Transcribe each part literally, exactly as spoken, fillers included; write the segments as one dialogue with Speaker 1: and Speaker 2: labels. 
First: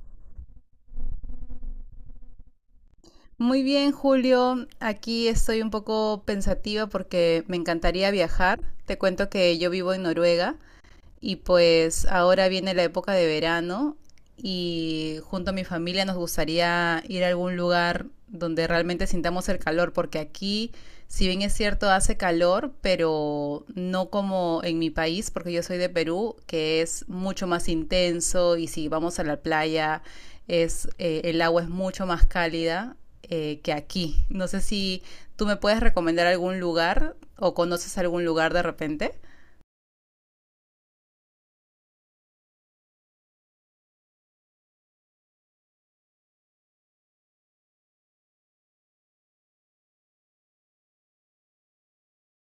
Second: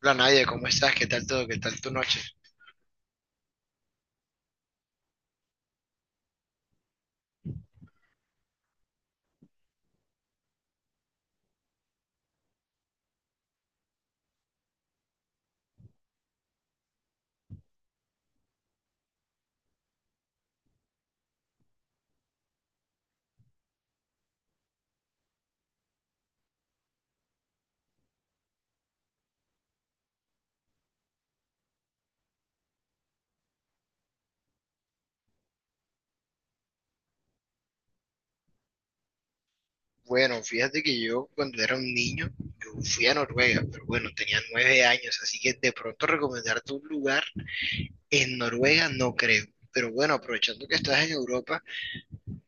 Speaker 1: Hola Nadia, ¿cómo estás? ¿Qué tal todo? ¿Qué tal tu noche?
Speaker 2: Muy bien, Julio. Aquí estoy un poco pensativa porque me encantaría viajar. Te cuento que yo vivo en Noruega y pues ahora viene la época de verano y junto a mi familia nos gustaría ir a algún lugar donde realmente sintamos el calor, porque aquí, si bien es cierto, hace calor, pero no como en mi país, porque yo soy de Perú, que es mucho más intenso y si vamos a la playa, es, eh, el agua es mucho más cálida eh, que aquí. No sé si tú me puedes recomendar algún lugar o conoces algún lugar de repente.
Speaker 1: Bueno, fíjate que yo cuando era un niño, yo fui a Noruega, pero bueno, tenía nueve años, así que de pronto recomendarte un lugar en Noruega no creo. Pero bueno, aprovechando que estás en Europa,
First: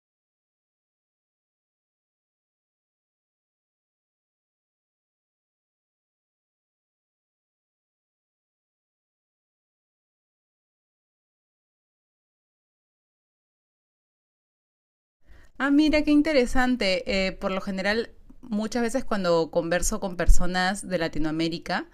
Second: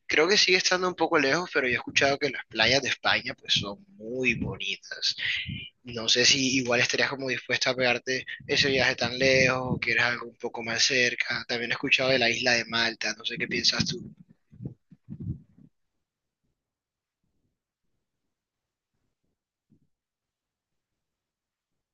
Speaker 1: creo que sigue estando un poco lejos, pero yo he escuchado que las playas de España pues son muy bonitas. No sé si igual estarías como dispuesta a pegarte ese viaje tan lejos o quieres algo un poco más cerca. También he escuchado de la isla de Malta, no sé qué piensas tú.
Speaker 2: Ah, mira, qué interesante. Eh, por lo general, muchas veces cuando converso con personas de Latinoamérica,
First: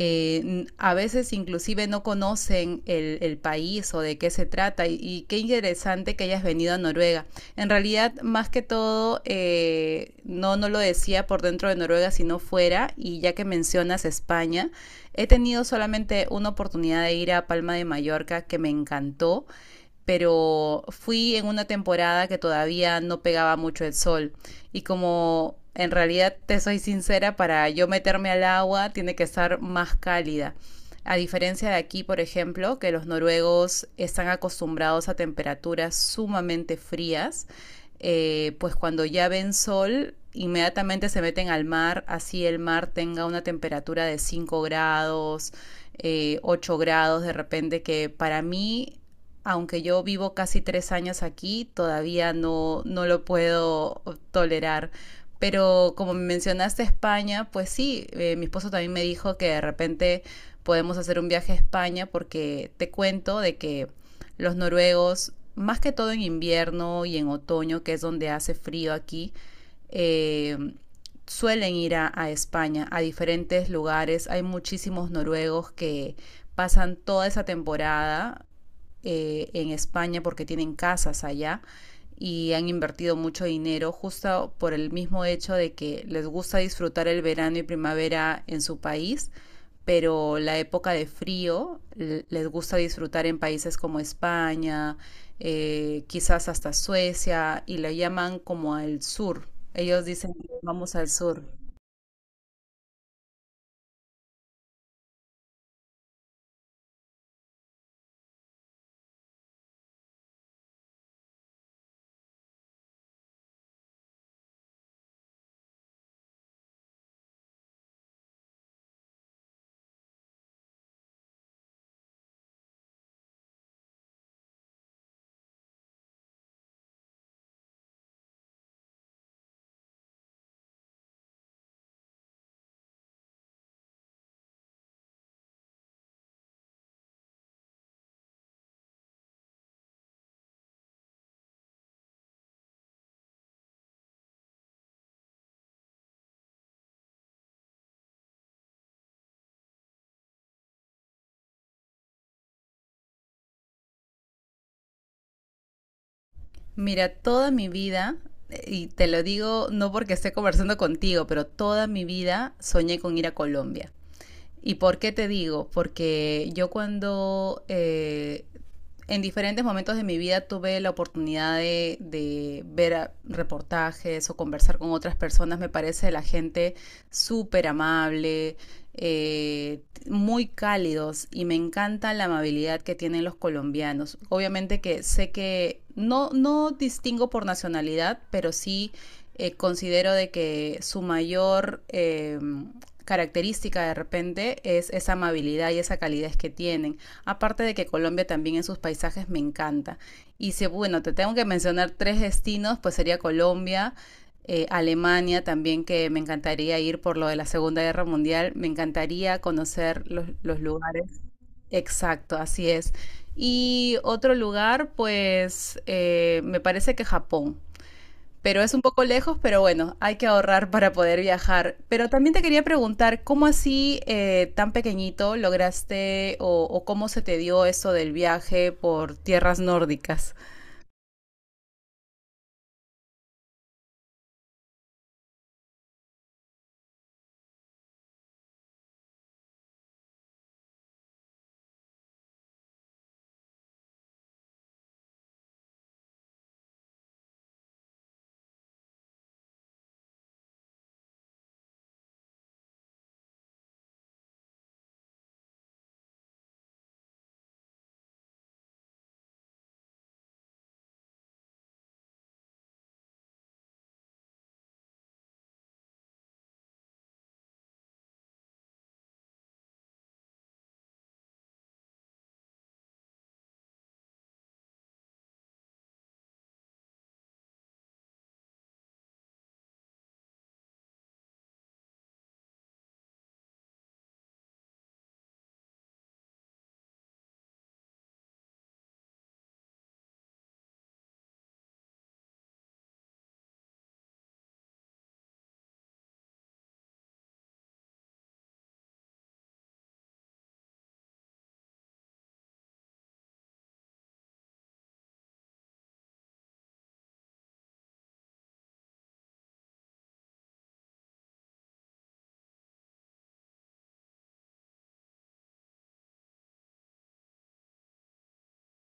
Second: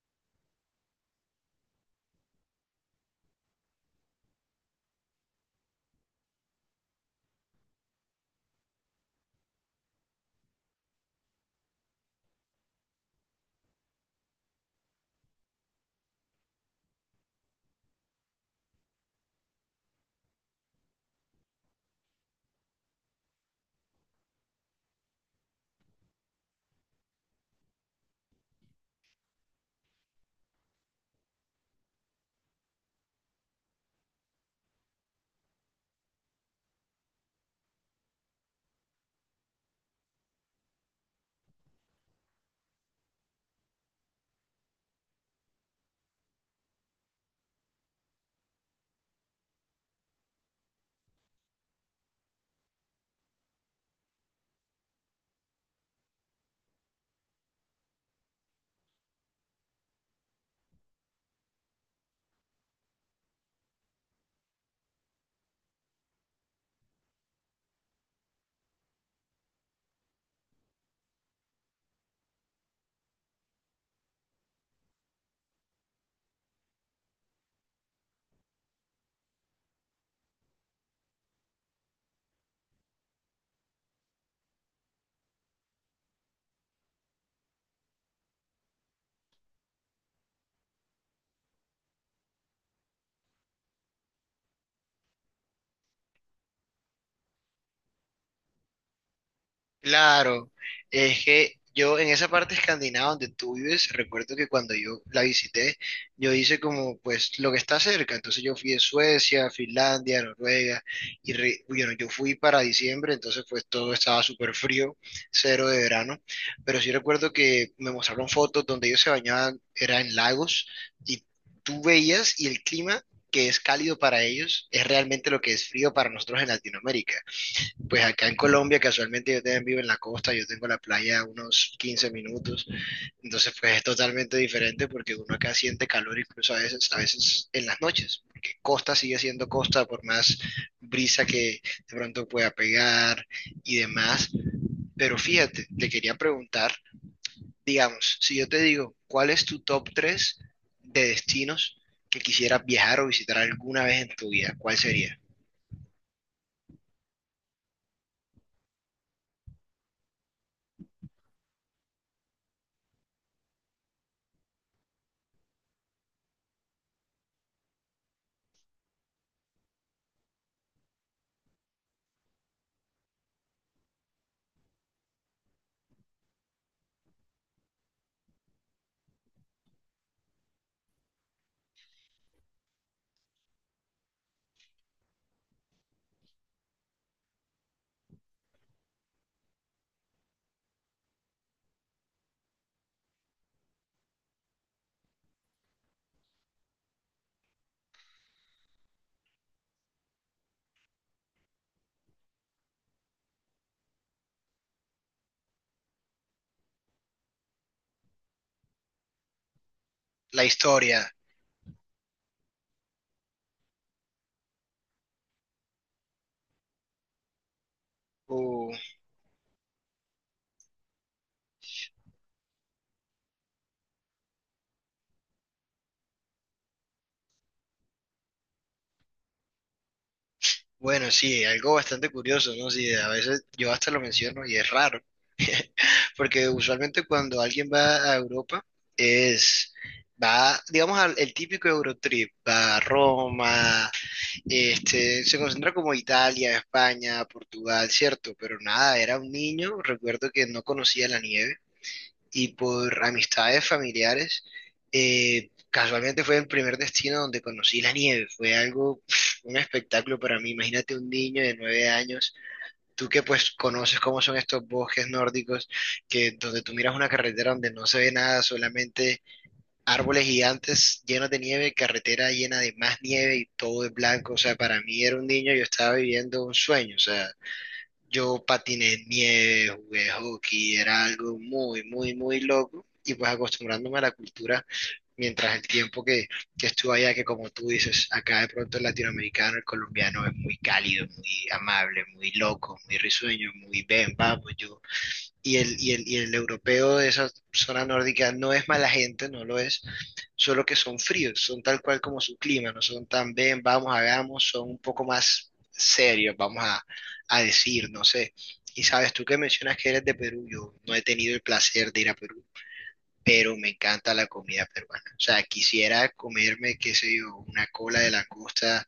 Speaker 2: eh, n- a veces inclusive no conocen el, el país o de qué se trata y, y qué interesante que hayas venido a Noruega. En realidad, más que todo, eh, no, no lo decía por dentro de Noruega, sino fuera, y ya que mencionas España, he tenido solamente una oportunidad de ir a Palma de Mallorca que me encantó, pero fui en una temporada que todavía no pegaba mucho el sol y, como en realidad te soy sincera, para yo meterme al agua tiene que estar más cálida. A diferencia de aquí, por ejemplo, que los noruegos están acostumbrados a temperaturas sumamente frías, eh, pues cuando ya ven sol, inmediatamente se meten al mar, así el mar tenga una temperatura de cinco grados, eh, 8 grados de repente, que para mí, aunque yo vivo casi tres años aquí, todavía no, no lo puedo tolerar. Pero como mencionaste España, pues sí, eh, mi esposo también me dijo que de repente podemos hacer un viaje a España, porque te cuento de que los noruegos, más que todo en invierno y en otoño, que es donde hace frío aquí, eh, suelen ir a, a, España, a diferentes lugares. Hay muchísimos noruegos que pasan toda esa temporada eh, en España porque tienen casas allá y han invertido mucho dinero justo por el mismo hecho de que les gusta disfrutar el verano y primavera en su país, pero la época de frío les gusta disfrutar en países como España, eh, quizás hasta Suecia, y lo llaman como al sur. Ellos dicen,
Speaker 1: Claro,
Speaker 2: vamos al
Speaker 1: es
Speaker 2: sur.
Speaker 1: que yo en esa parte escandinava donde tú vives, recuerdo que cuando yo la visité, yo hice como pues lo que está cerca, entonces yo fui a Suecia, Finlandia, Noruega, y re- bueno, yo fui para diciembre, entonces pues todo estaba súper frío, cero de verano, pero sí recuerdo que me mostraron fotos donde ellos se bañaban, era en lagos, y tú veías y el clima que es cálido para ellos es realmente lo que es frío para nosotros en Latinoamérica. Pues acá en Colombia, casualmente yo también vivo en la costa, yo tengo la playa a unos quince minutos, entonces pues es totalmente diferente porque uno acá siente calor incluso a veces, a veces en las noches, porque costa sigue siendo costa por más brisa que de pronto pueda pegar y demás. Pero fíjate, te quería preguntar, digamos, si yo te digo, ¿cuál es tu top tres de destinos que quisieras viajar o visitar alguna vez en tu vida? ¿Cuál sería?
Speaker 2: Mira, toda mi vida, eh, y te lo digo no porque esté conversando contigo, pero toda mi vida soñé con ir a Colombia. ¿Y por qué te digo? Porque yo cuando eh, en diferentes momentos de mi vida tuve la oportunidad de, de ver a- reportajes o conversar con otras personas. Me parece la gente súper amable, eh, muy cálidos, y me encanta la amabilidad que tienen los colombianos. Obviamente que sé que no, no distingo por nacionalidad, pero sí, eh, considero de que su mayor eh, característica de repente es esa amabilidad y esa calidez que tienen. Aparte de que Colombia también en sus paisajes me encanta. Y si, bueno, te tengo que mencionar tres destinos, pues sería Colombia, eh, Alemania también, que me encantaría ir por lo de la Segunda Guerra Mundial, me encantaría conocer los,
Speaker 1: La
Speaker 2: los lugares.
Speaker 1: historia.
Speaker 2: Exacto, así es. Y otro lugar, pues eh, me parece que Japón, pero
Speaker 1: O...
Speaker 2: es un poco lejos, pero bueno, hay que ahorrar para poder viajar. Pero también te quería preguntar, ¿cómo así eh, tan pequeñito lograste o, o cómo se te dio eso del viaje por tierras nórdicas?
Speaker 1: Bueno, sí, algo bastante curioso, ¿no? Sí, a veces yo hasta lo menciono y es raro, porque usualmente cuando alguien va a Europa es, va, digamos, al, el típico Eurotrip, va a Roma, este, se concentra como Italia, España, Portugal, ¿cierto? Pero nada, era un niño, recuerdo que no conocía la nieve y por amistades familiares, eh, casualmente fue el primer destino donde conocí la nieve. Fue algo, pf, un espectáculo para mí. Imagínate un niño de nueve años, tú que pues conoces cómo son estos bosques nórdicos, que donde tú miras una carretera donde no se ve nada, solamente árboles gigantes llenos de nieve, carretera llena de más nieve y todo es blanco. O sea, para mí era un niño, yo estaba viviendo un sueño. O sea, yo patiné en nieve, jugué hockey, era algo muy, muy, muy loco. Y pues acostumbrándome a la cultura mientras el tiempo que, que estuve allá, que como tú dices, acá de pronto el latinoamericano, el colombiano es muy cálido, muy amable, muy loco, muy risueño, muy ven, vamos, yo y el, y el, y el europeo de esa zona nórdica no es mala gente, no lo es, solo que son fríos, son tal cual como su clima, no son tan ven, vamos, hagamos, son un poco más serios, vamos a, a decir, no sé. Y sabes, tú que mencionas que eres de Perú, yo no he tenido el placer de ir a Perú, pero me encanta la comida peruana. O sea, quisiera comerme, qué sé yo, una cola de langosta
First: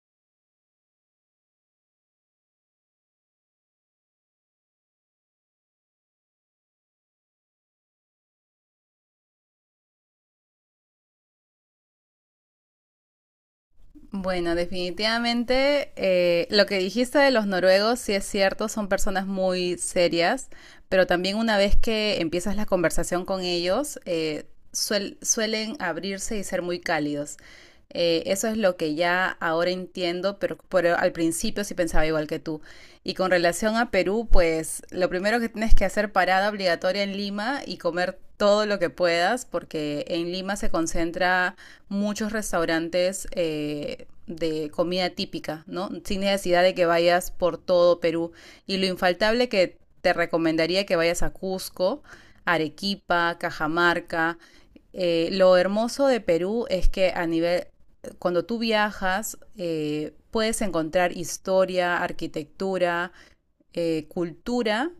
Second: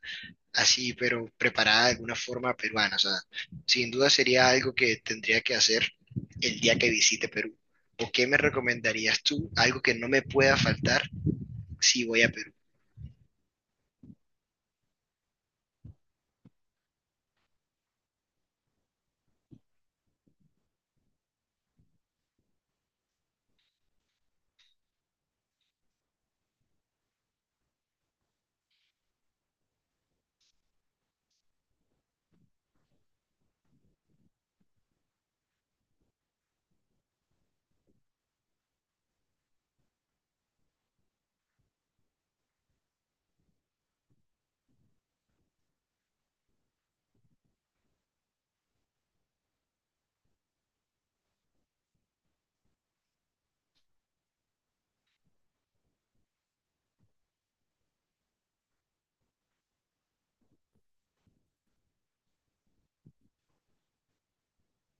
Speaker 1: así, pero preparada de alguna forma peruana. O sea, sin duda sería algo que tendría que hacer el día que visite Perú. ¿O qué me recomendarías tú? Algo que no me pueda faltar si voy a Perú.
Speaker 2: Bueno, definitivamente eh, lo que dijiste de los noruegos, sí es cierto, son personas muy serias, pero también una vez que empiezas la conversación con ellos, eh, suel- suelen abrirse y ser muy cálidos. Eh, eso es lo que ya ahora entiendo, pero, pero al principio sí pensaba igual que tú. Y con relación a Perú, pues lo primero que tienes que hacer, parada obligatoria en Lima y comer todo lo que puedas, porque en Lima se concentra muchos restaurantes eh, de comida típica, ¿no? Sin necesidad de que vayas por todo Perú. Y lo infaltable que te recomendaría que vayas a Cusco, Arequipa, Cajamarca. Eh, lo hermoso de Perú es que, a nivel, cuando tú viajas, eh, puedes encontrar historia, arquitectura, eh, cultura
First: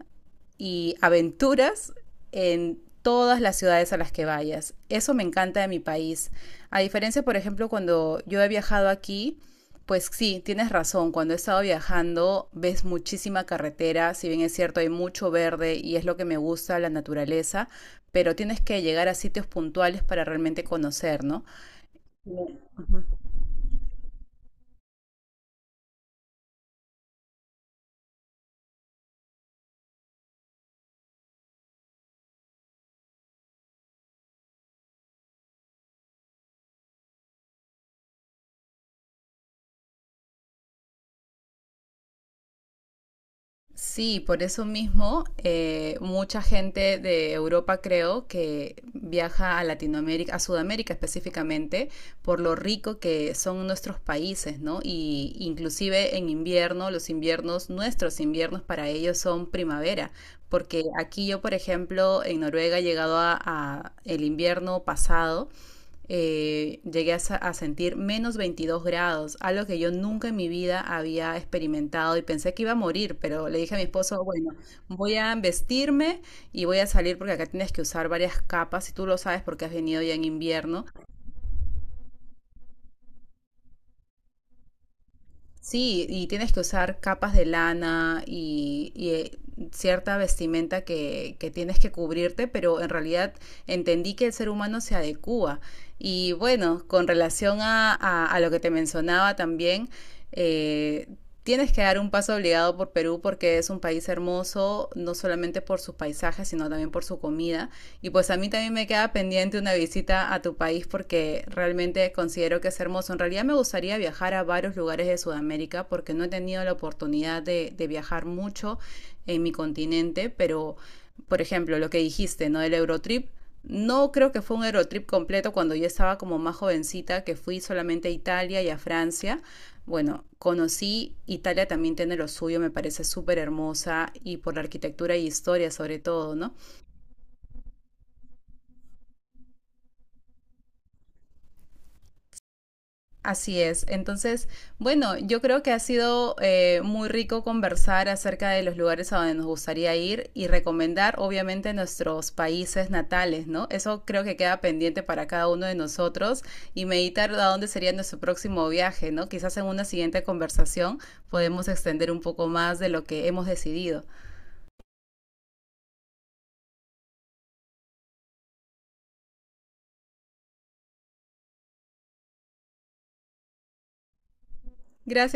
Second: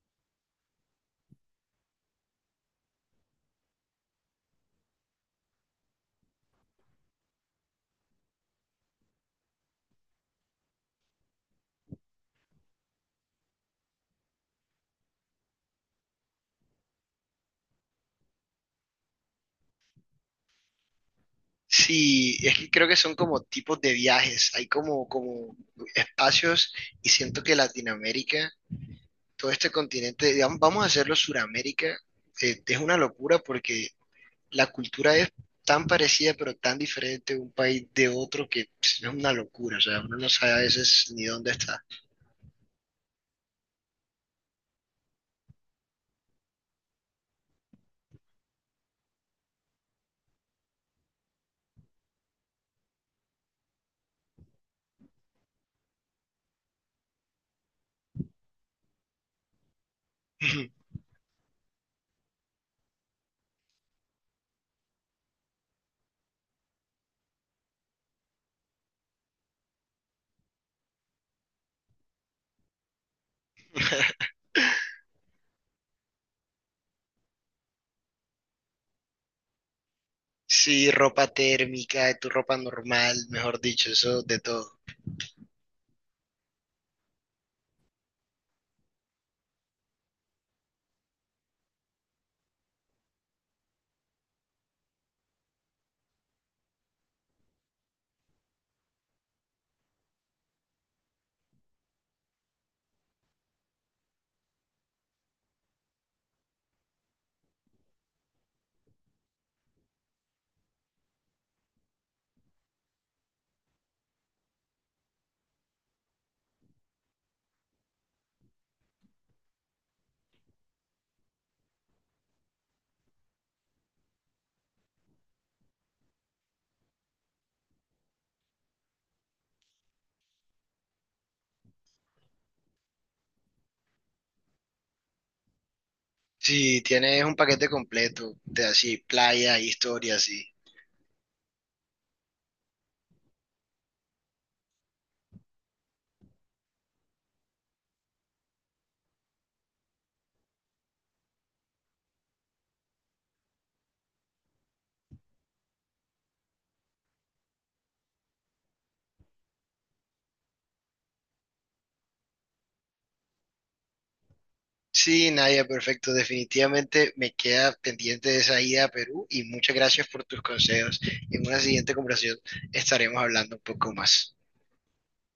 Speaker 2: y aventuras en todas las ciudades a las que vayas. Eso me encanta de mi país. A diferencia, por ejemplo, cuando yo he viajado aquí, pues sí, tienes razón, cuando he estado viajando ves muchísima carretera, si bien es cierto hay mucho verde y es lo que me gusta, la naturaleza, pero tienes que llegar a sitios puntuales para realmente conocer, ¿no?
Speaker 1: Sí, es que creo que son como tipos de viajes, hay como, como espacios y siento que Latinoamérica, todo este continente, digamos, vamos a hacerlo Suramérica, eh, es una locura porque la cultura es tan parecida pero tan diferente de un país de otro que pss, es una locura, o sea, uno no sabe a veces ni dónde está.
Speaker 2: Sí, por eso mismo, eh, mucha gente de Europa creo que viaja a Latinoamérica, a Sudamérica específicamente, por lo rico que son nuestros países, ¿no? Y inclusive en invierno, los inviernos, nuestros inviernos para ellos son primavera, porque aquí yo, por ejemplo, en Noruega he llegado a, a el invierno pasado, eh, llegué a, a, sentir menos veintidós grados, algo que yo nunca en mi vida había experimentado, y pensé que iba a morir, pero le dije a mi esposo, bueno, voy a vestirme y voy a salir, porque acá tienes que usar varias capas y tú lo sabes porque has venido ya en
Speaker 1: Sí,
Speaker 2: invierno.
Speaker 1: ropa térmica, tu ropa normal, mejor dicho, eso de todo.
Speaker 2: Sí, y tienes que usar capas de lana y, y, eh, cierta vestimenta que, que tienes que cubrirte, pero en realidad entendí que el ser humano se adecúa. Y bueno, con relación a, a- a lo que te mencionaba también, eh, tienes que dar un paso obligado por Perú porque es un país hermoso, no solamente por sus paisajes, sino también por su comida. Y pues a mí también me queda pendiente una visita a tu país, porque realmente considero que es hermoso. En realidad me gustaría viajar a varios lugares de Sudamérica porque no he tenido la oportunidad de, de viajar mucho en mi continente, pero, por ejemplo, lo que dijiste, ¿no? Del Eurotrip. No creo que fue un Eurotrip completo cuando yo estaba como más jovencita, que fui solamente a Italia y a Francia. Bueno, conocí Italia, también tiene lo suyo, me parece súper hermosa, y por la arquitectura y historia sobre todo, ¿no?
Speaker 1: Sí, tienes un paquete completo de así, playa, historia, así.
Speaker 2: Así es. Entonces, bueno, yo creo que ha sido eh, muy rico conversar acerca de los lugares a donde nos gustaría ir y recomendar, obviamente, nuestros países natales, ¿no? Eso creo que queda pendiente para cada uno de nosotros y meditar a dónde sería nuestro próximo viaje, ¿no? Quizás en una siguiente conversación podemos extender un poco más de lo que hemos decidido.
Speaker 1: Sí, Nadia, perfecto. Definitivamente me queda pendiente de esa ida a Perú y muchas gracias por tus consejos. En una siguiente conversación estaremos hablando un poco más.
Speaker 2: Gracias.